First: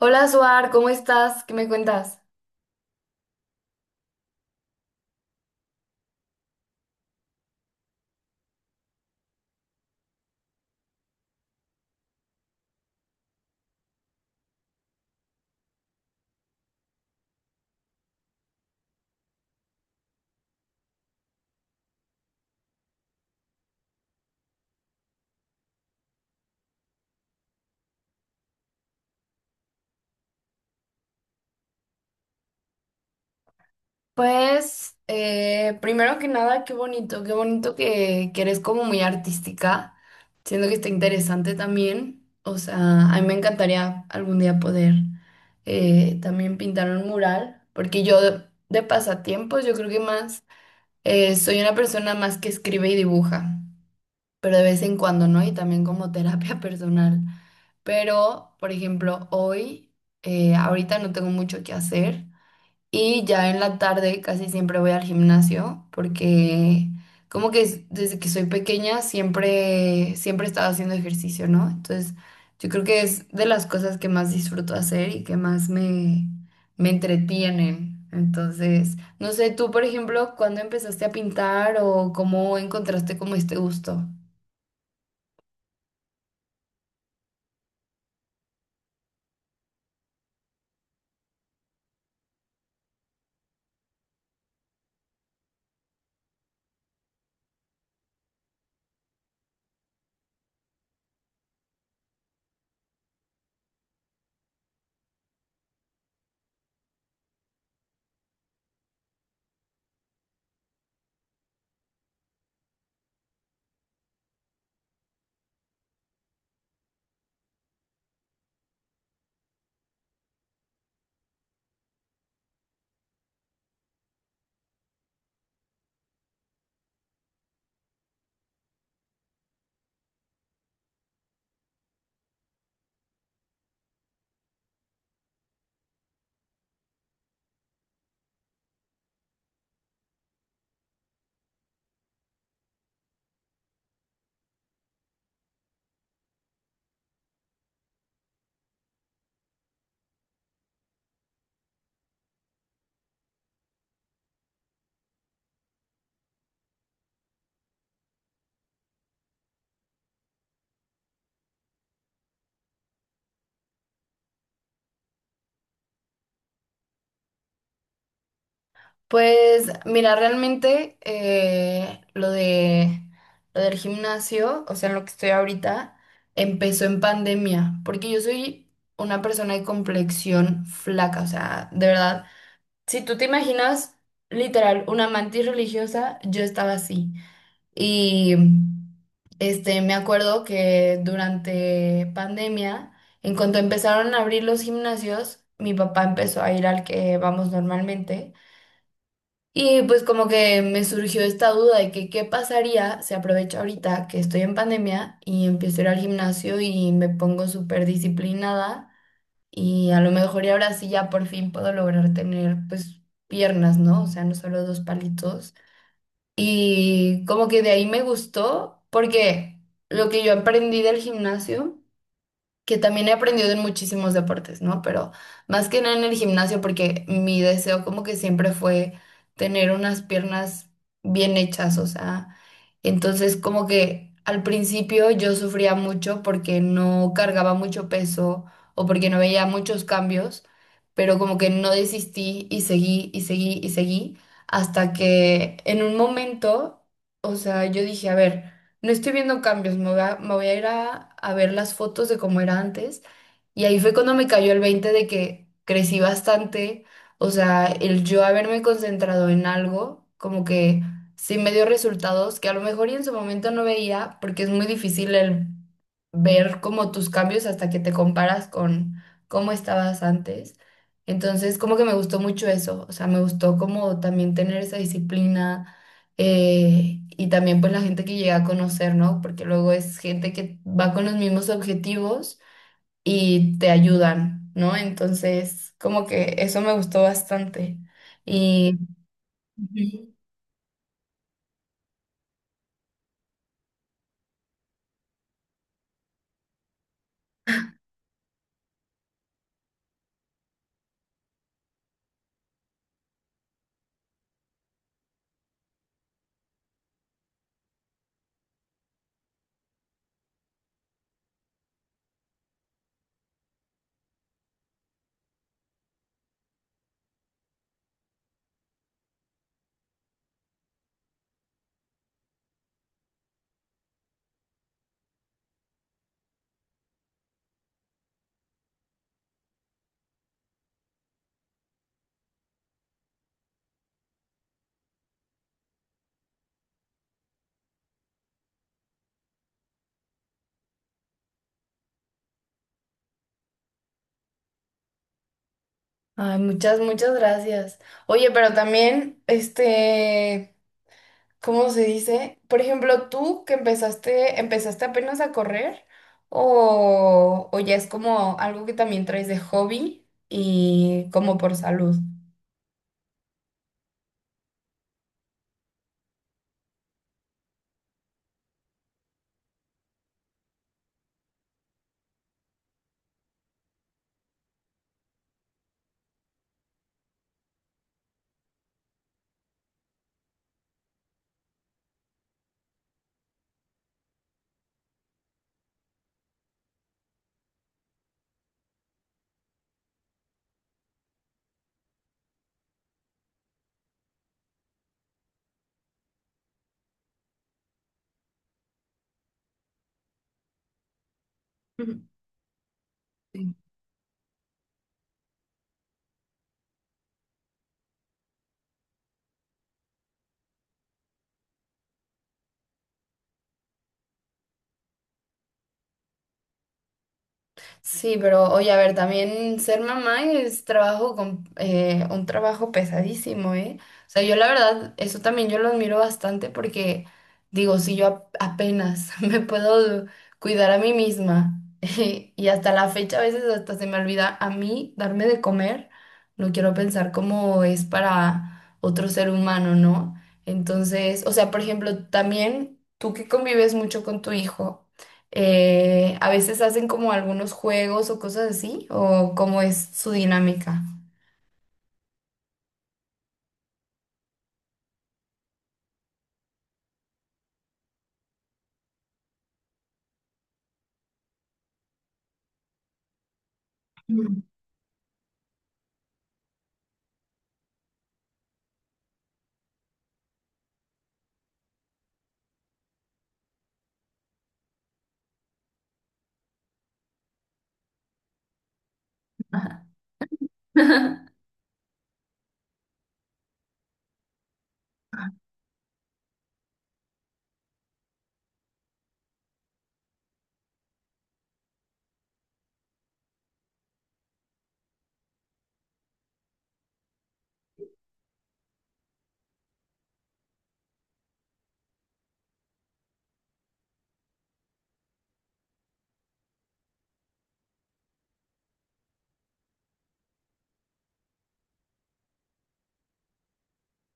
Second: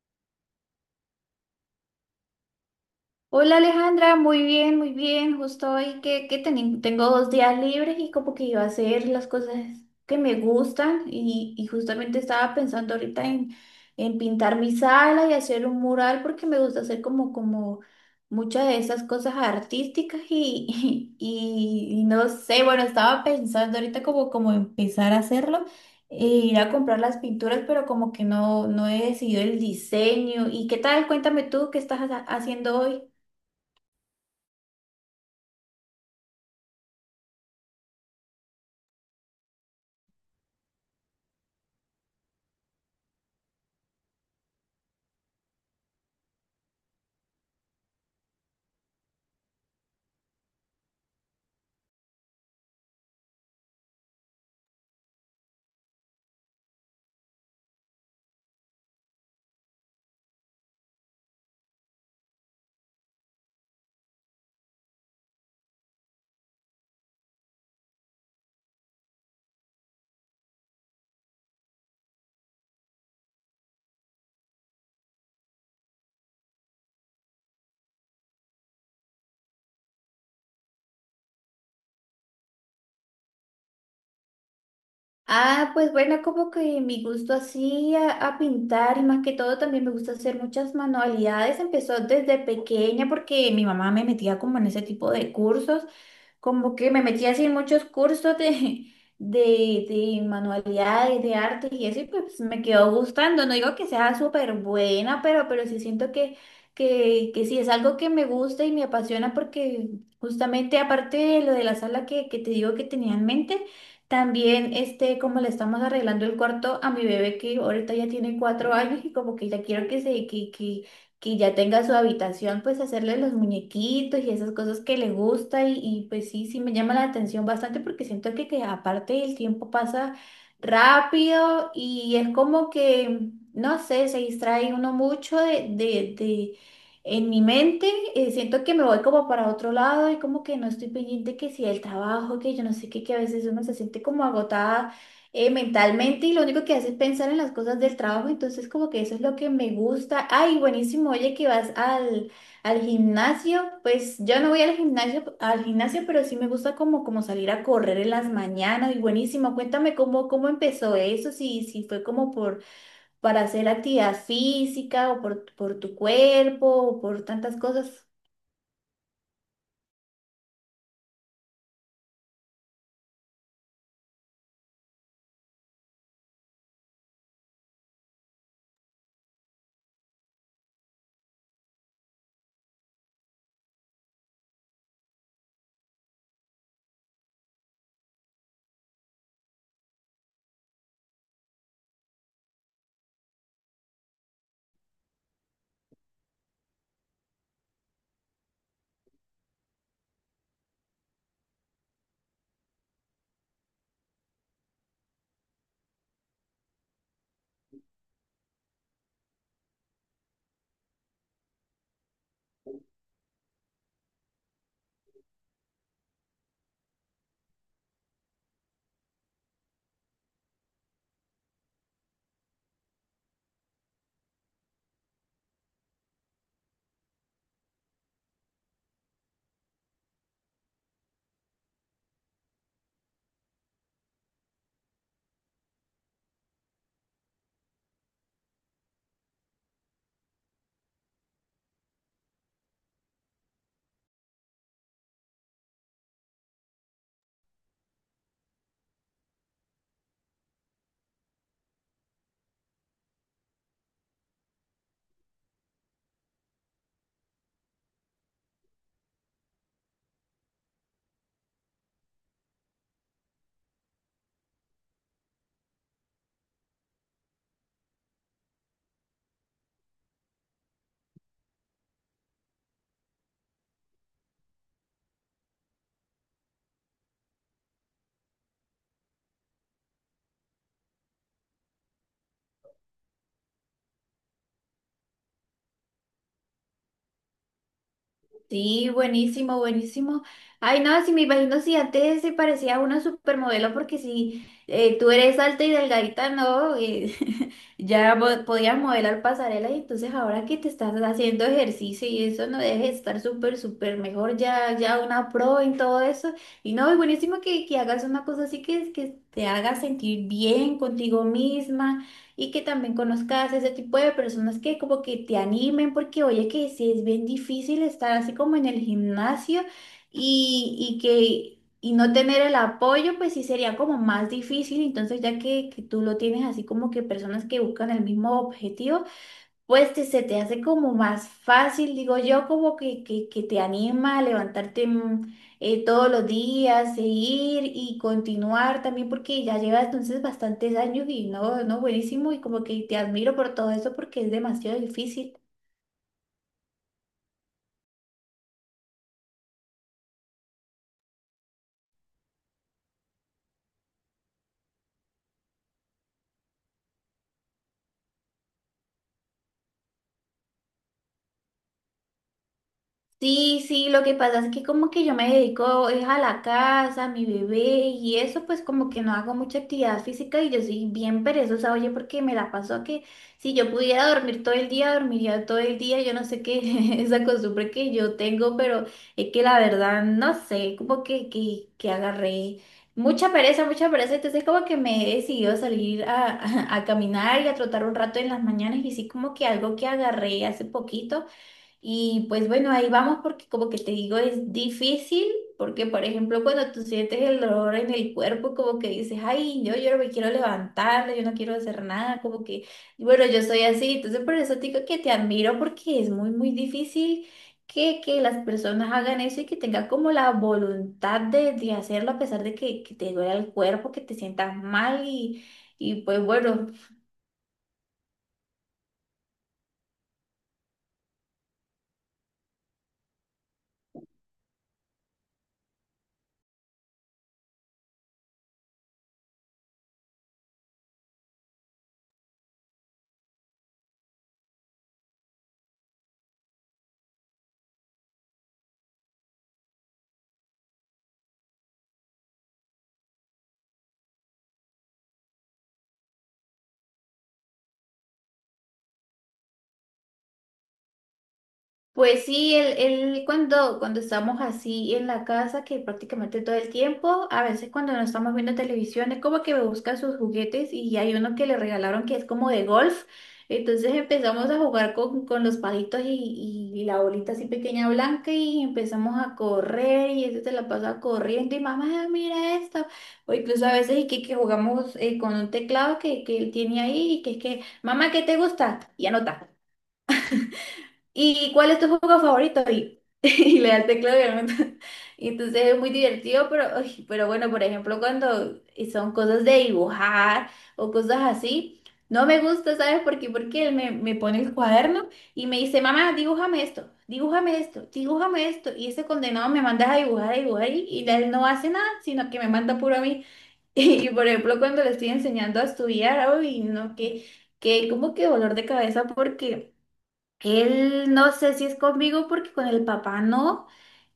Hola, Suar, ¿cómo estás? ¿Qué me cuentas? Hola Alejandra, muy bien, muy bien. Justo hoy que tengo dos días libres y como que iba a hacer las cosas que me gustan y justamente estaba pensando ahorita en pintar mi sala y hacer un mural porque me gusta hacer como muchas de esas cosas artísticas y, y no sé, bueno, estaba pensando ahorita como empezar a hacerlo. E ir a comprar las pinturas, pero como que no he decidido el diseño. ¿Y qué tal? Cuéntame tú, ¿qué estás haciendo hoy? Pues, primero que nada, qué bonito, qué bonito que eres como muy artística. Siento que está interesante también. O sea, a mí me encantaría algún día poder también pintar un mural, porque yo de pasatiempos, yo creo que más, soy una persona más que escribe y dibuja, pero de vez en cuando, ¿no? Y también como terapia personal. Pero, por ejemplo, hoy, ahorita no tengo mucho que hacer. Y ya en la tarde casi siempre voy al gimnasio porque desde que soy pequeña siempre, siempre he estado haciendo ejercicio, ¿no? Entonces yo creo que es de las cosas que más disfruto hacer y que me entretienen. Entonces, no sé, tú, por ejemplo, ¿cuándo empezaste a pintar o cómo encontraste como este gusto? Ah, pues bueno, como que mi gusto así a pintar y más que todo también me gusta hacer muchas manualidades. Empezó desde pequeña porque mi mamá me metía como en ese tipo de cursos, como que me metía así en muchos cursos de de manualidades, de arte y eso, y pues me quedó gustando. No digo que sea súper buena, pero sí siento que sí es algo que me gusta y me apasiona porque justamente aparte de lo de la sala que te digo que tenía en mente. También, este, como le estamos arreglando el cuarto a mi bebé que ahorita ya tiene 4 años y como que ya quiero que se, que ya tenga su habitación, pues hacerle los muñequitos y esas cosas que le gusta y, pues sí, sí me llama la atención bastante porque siento que aparte el tiempo pasa rápido y es como que, no sé, se distrae uno mucho de en mi mente siento que me voy como para otro lado y como que no estoy pendiente que si el trabajo, que yo no sé qué, que a veces uno se siente como agotada mentalmente y lo único que hace es pensar en las cosas del trabajo, entonces como que eso es lo que me gusta. Ay, buenísimo, oye, que vas al gimnasio, pues yo no voy al gimnasio, pero sí me gusta como salir a correr en las mañanas y buenísimo, cuéntame cómo empezó eso, si fue como por para hacer actividad física o por tu cuerpo o por tantas cosas. Pues mira, realmente lo del gimnasio, o sea, en lo que estoy ahorita, empezó en pandemia, porque yo soy una persona de complexión flaca, o sea, de verdad, si tú te imaginas literal una mantis religiosa, yo estaba así. Y me acuerdo que durante pandemia, en cuanto empezaron a abrir los gimnasios, mi papá empezó a ir al que vamos normalmente. Y pues como que me surgió esta duda de que qué pasaría si aprovecho ahorita que estoy en pandemia y empiezo a ir al gimnasio y me pongo súper disciplinada y a lo mejor y ahora sí ya por fin puedo lograr tener pues piernas, ¿no? O sea, no solo dos palitos. Y como que de ahí me gustó porque lo que yo aprendí del gimnasio que también he aprendido en muchísimos deportes, ¿no? Pero más que nada en el gimnasio, porque mi deseo como que siempre fue tener unas piernas bien hechas, o sea, entonces como que al principio yo sufría mucho porque no cargaba mucho peso o porque no veía muchos cambios, pero como que no desistí y seguí y seguí y seguí hasta que en un momento, o sea, yo dije, a ver, no estoy viendo cambios, me voy a a ver las fotos de cómo era antes. Y ahí fue cuando me cayó el 20 de que crecí bastante. O sea, el yo haberme concentrado en algo, como que sí me dio resultados que a lo mejor y en su momento no veía, porque es muy difícil el ver como tus cambios hasta que te comparas con cómo estabas antes. Entonces, como que me gustó mucho eso. O sea, me gustó como también tener esa disciplina y también pues la gente que llega a conocer, ¿no? Porque luego es gente que va con los mismos objetivos y te ayudan, ¿no? Entonces, como que eso me gustó bastante. Y Sí, buenísimo, Ujú. buenísimo. Ay, no, si me imagino si antes se parecía a una supermodelo, porque si tú eres alta y delgadita, no, ya podías modelar pasarelas y entonces ahora que te estás haciendo ejercicio y eso, no dejes de estar súper, súper mejor, ya, ya una pro en todo eso. Y no, es buenísimo que hagas una cosa así que te haga sentir bien contigo misma y que también conozcas ese tipo de personas que como que te animen, porque oye que sí es bien difícil estar así como en el gimnasio y, y que y no tener el apoyo, pues sí sería como más difícil. Entonces, ya que tú lo tienes así como que personas que buscan el mismo objetivo, pues se te hace como más fácil, digo yo, como que te anima a levantarte todos los días, seguir y continuar también, porque ya llevas entonces bastantes años y no, buenísimo, y como que te admiro por todo eso porque es demasiado difícil. Ay, muchas, muchas gracias. Oye, pero también, ¿cómo se dice? Por ejemplo, empezaste apenas a correr o ya es como algo que también traes de hobby y como por salud. Sí, sí, lo que pasa es que como que yo me dedico es a la casa, a mi bebé y eso, pues como que no hago mucha actividad física y yo soy bien perezosa, oye, porque me la paso que si yo pudiera dormir todo el día, dormiría todo el día, yo no sé qué esa costumbre que yo tengo, pero es que la verdad no sé, como que agarré mucha pereza, entonces como que me he decidido salir a, a caminar y a trotar un rato en las mañanas y sí como que algo que agarré hace poquito. Y pues bueno, ahí vamos porque como que te digo, es difícil porque, por ejemplo, cuando tú sientes el dolor en el cuerpo, como que dices, ay, yo no me quiero levantar, yo no quiero hacer nada, como que, y bueno, yo Ujú. soy así, entonces por eso te digo que te admiro porque es muy, muy difícil que las personas hagan eso y que tengan como la voluntad de hacerlo a pesar de que te duela el cuerpo, que te sientas mal y pues bueno. Sí, pero oye, a ver, también ser mamá es trabajo con, un trabajo pesadísimo, ¿eh? O sea, yo la verdad, eso también yo lo admiro bastante porque digo, si yo apenas me puedo cuidar a mí misma y hasta la fecha a veces hasta se me olvida a mí darme de comer, no quiero pensar cómo es para otro ser humano, ¿no? Entonces, o sea, por ejemplo, también tú que convives mucho con tu hijo. A veces hacen como algunos juegos o cosas así, o cómo es su dinámica. Pues sí, él cuando estamos así en la casa, que prácticamente todo el tiempo, a veces cuando no estamos viendo televisión, es como que me busca sus juguetes y hay uno que le regalaron que es como de golf. Entonces Mm, empezamos a jugar con los palitos y la bolita así pequeña blanca y empezamos a correr y ese se la pasa corriendo y mamá, mira esto. O incluso a veces y que jugamos con un teclado que él tiene ahí y que es que, mamá, ¿qué te gusta? Y anota. ajá. ¿Y cuál es tu juego favorito? Y, y le da el teclado y el. Y entonces es muy divertido, pero, ay, pero bueno, por ejemplo, cuando son cosas de dibujar o cosas así, no me gusta, ¿sabes por qué? Porque me pone el cuaderno y me dice, mamá, dibújame esto, dibújame esto, dibújame esto. Y ese condenado me manda a dibujar y él no hace nada, sino que me manda puro a mí. Y, por ejemplo, cuando le estoy enseñando a estudiar, ay, no, que como que dolor de cabeza porque... Él no sé si es conmigo porque con el papá no.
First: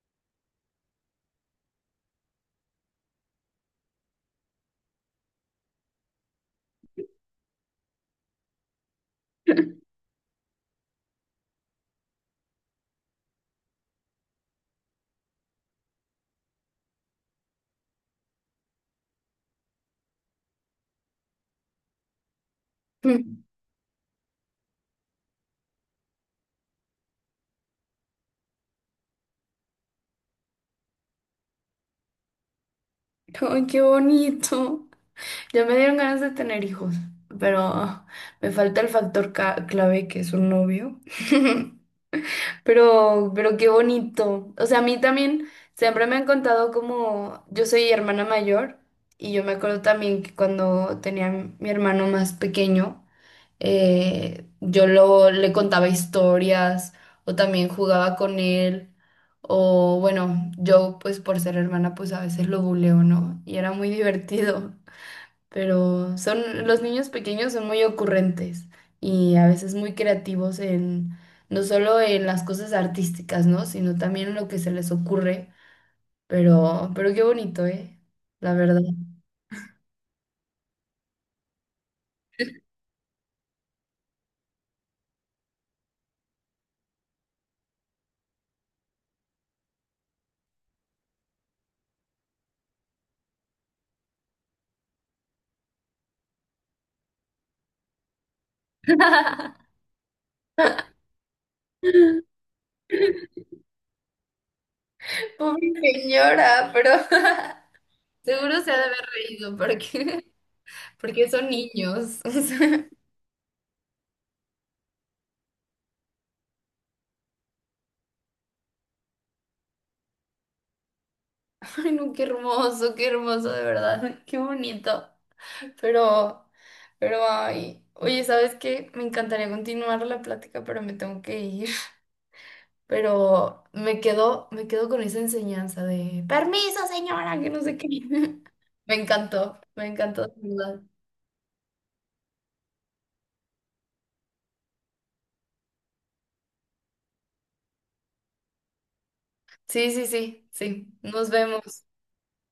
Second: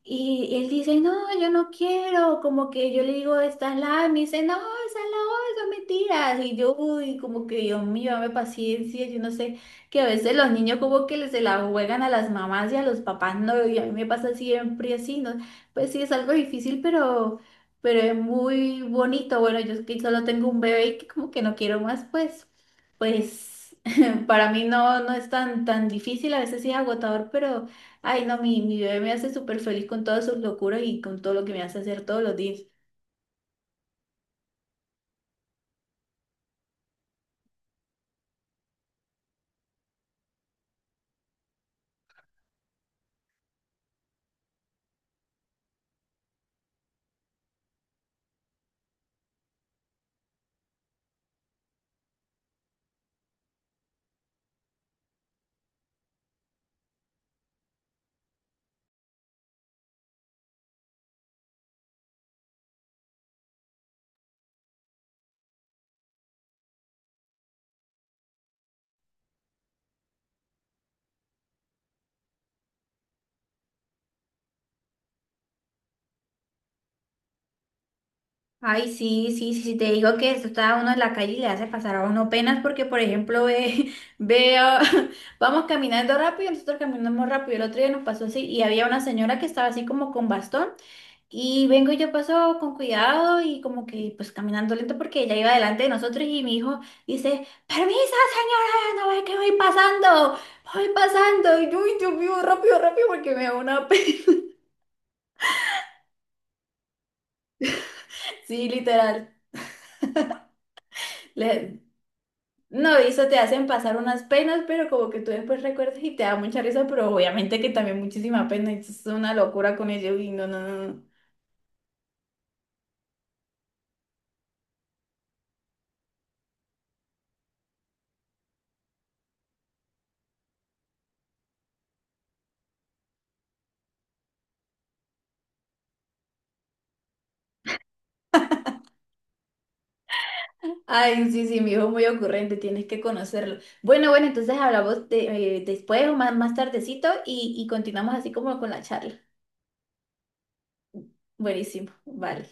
Y él dice, no, yo no quiero. Como que yo le digo, esta es la A. Y me dice, no, esa es la O, eso es mentiras. Y yo, uy, como que Dios mío, dame paciencia. Yo no sé, que a veces los niños como que se la juegan a las mamás y a los papás no. Y a mí me pasa siempre así, ¿no? Pues sí, es algo difícil, pero es muy bonito. Bueno, yo es que solo tengo un bebé y que como que no quiero más, pues, pues. Para mí no, no es tan difícil, a veces sí es agotador, pero ay no, mi bebé me hace súper feliz con todas sus locuras y con todo lo que me hace hacer todos los días. Ay, qué bonito. Ya me dieron ganas de tener hijos, pero me falta el factor clave que es un novio. Pero qué bonito. O sea, a mí también siempre me han contado como yo soy hermana mayor y yo me acuerdo también que cuando tenía mi hermano más pequeño. Le contaba historias o también jugaba con él. O bueno, yo pues por ser hermana pues a veces lo buleo, ¿no? Y era muy divertido. Pero son, los niños pequeños son muy ocurrentes y a veces muy creativos en, no solo en las cosas artísticas, ¿no? Sino también en lo que se les ocurre. Pero qué bonito, ¿eh? La verdad. Ay, sí, sí, sí, sí, te digo que esto está uno en la calle y le hace pasar a uno penas porque, por ejemplo, ve, veo, vamos caminando rápido, nosotros caminamos rápido, el otro día nos pasó así y había una señora que estaba así como con bastón. Y vengo y yo paso con cuidado y como que pues caminando lento porque ella iba delante de nosotros y mi hijo dice, permisa señora, no ve que voy pasando, voy pasando. Y yo, "Uy, Dios mío, rápido, rápido porque me da una pena." Pobre señora, pero seguro Sí, se ha de haber literal. reído porque... Porque son Le-. niños. No, y eso te hacen pasar unas penas, pero como que tú después recuerdas y te da mucha risa, pero obviamente que también muchísima pena. Y es una locura con ello y no, no, no, no. O sea, ay, no, qué hermoso, de verdad. Qué bonito. Pero, pero, ay. Oye, ¿sabes qué? Me encantaría continuar la plática, pero me tengo que ir. Pero me quedo con esa enseñanza de permiso, señora, que no sé qué. Me encantó, de verdad. Ay, sí, sí, mi hijo es muy ocurrente, tienes que conocerlo. Bueno, bueno, entonces hablamos después o más, más tardecito y continuamos así como con la charla. Sí, sí, sí, sí. Nos vemos. Buenísimo, vale.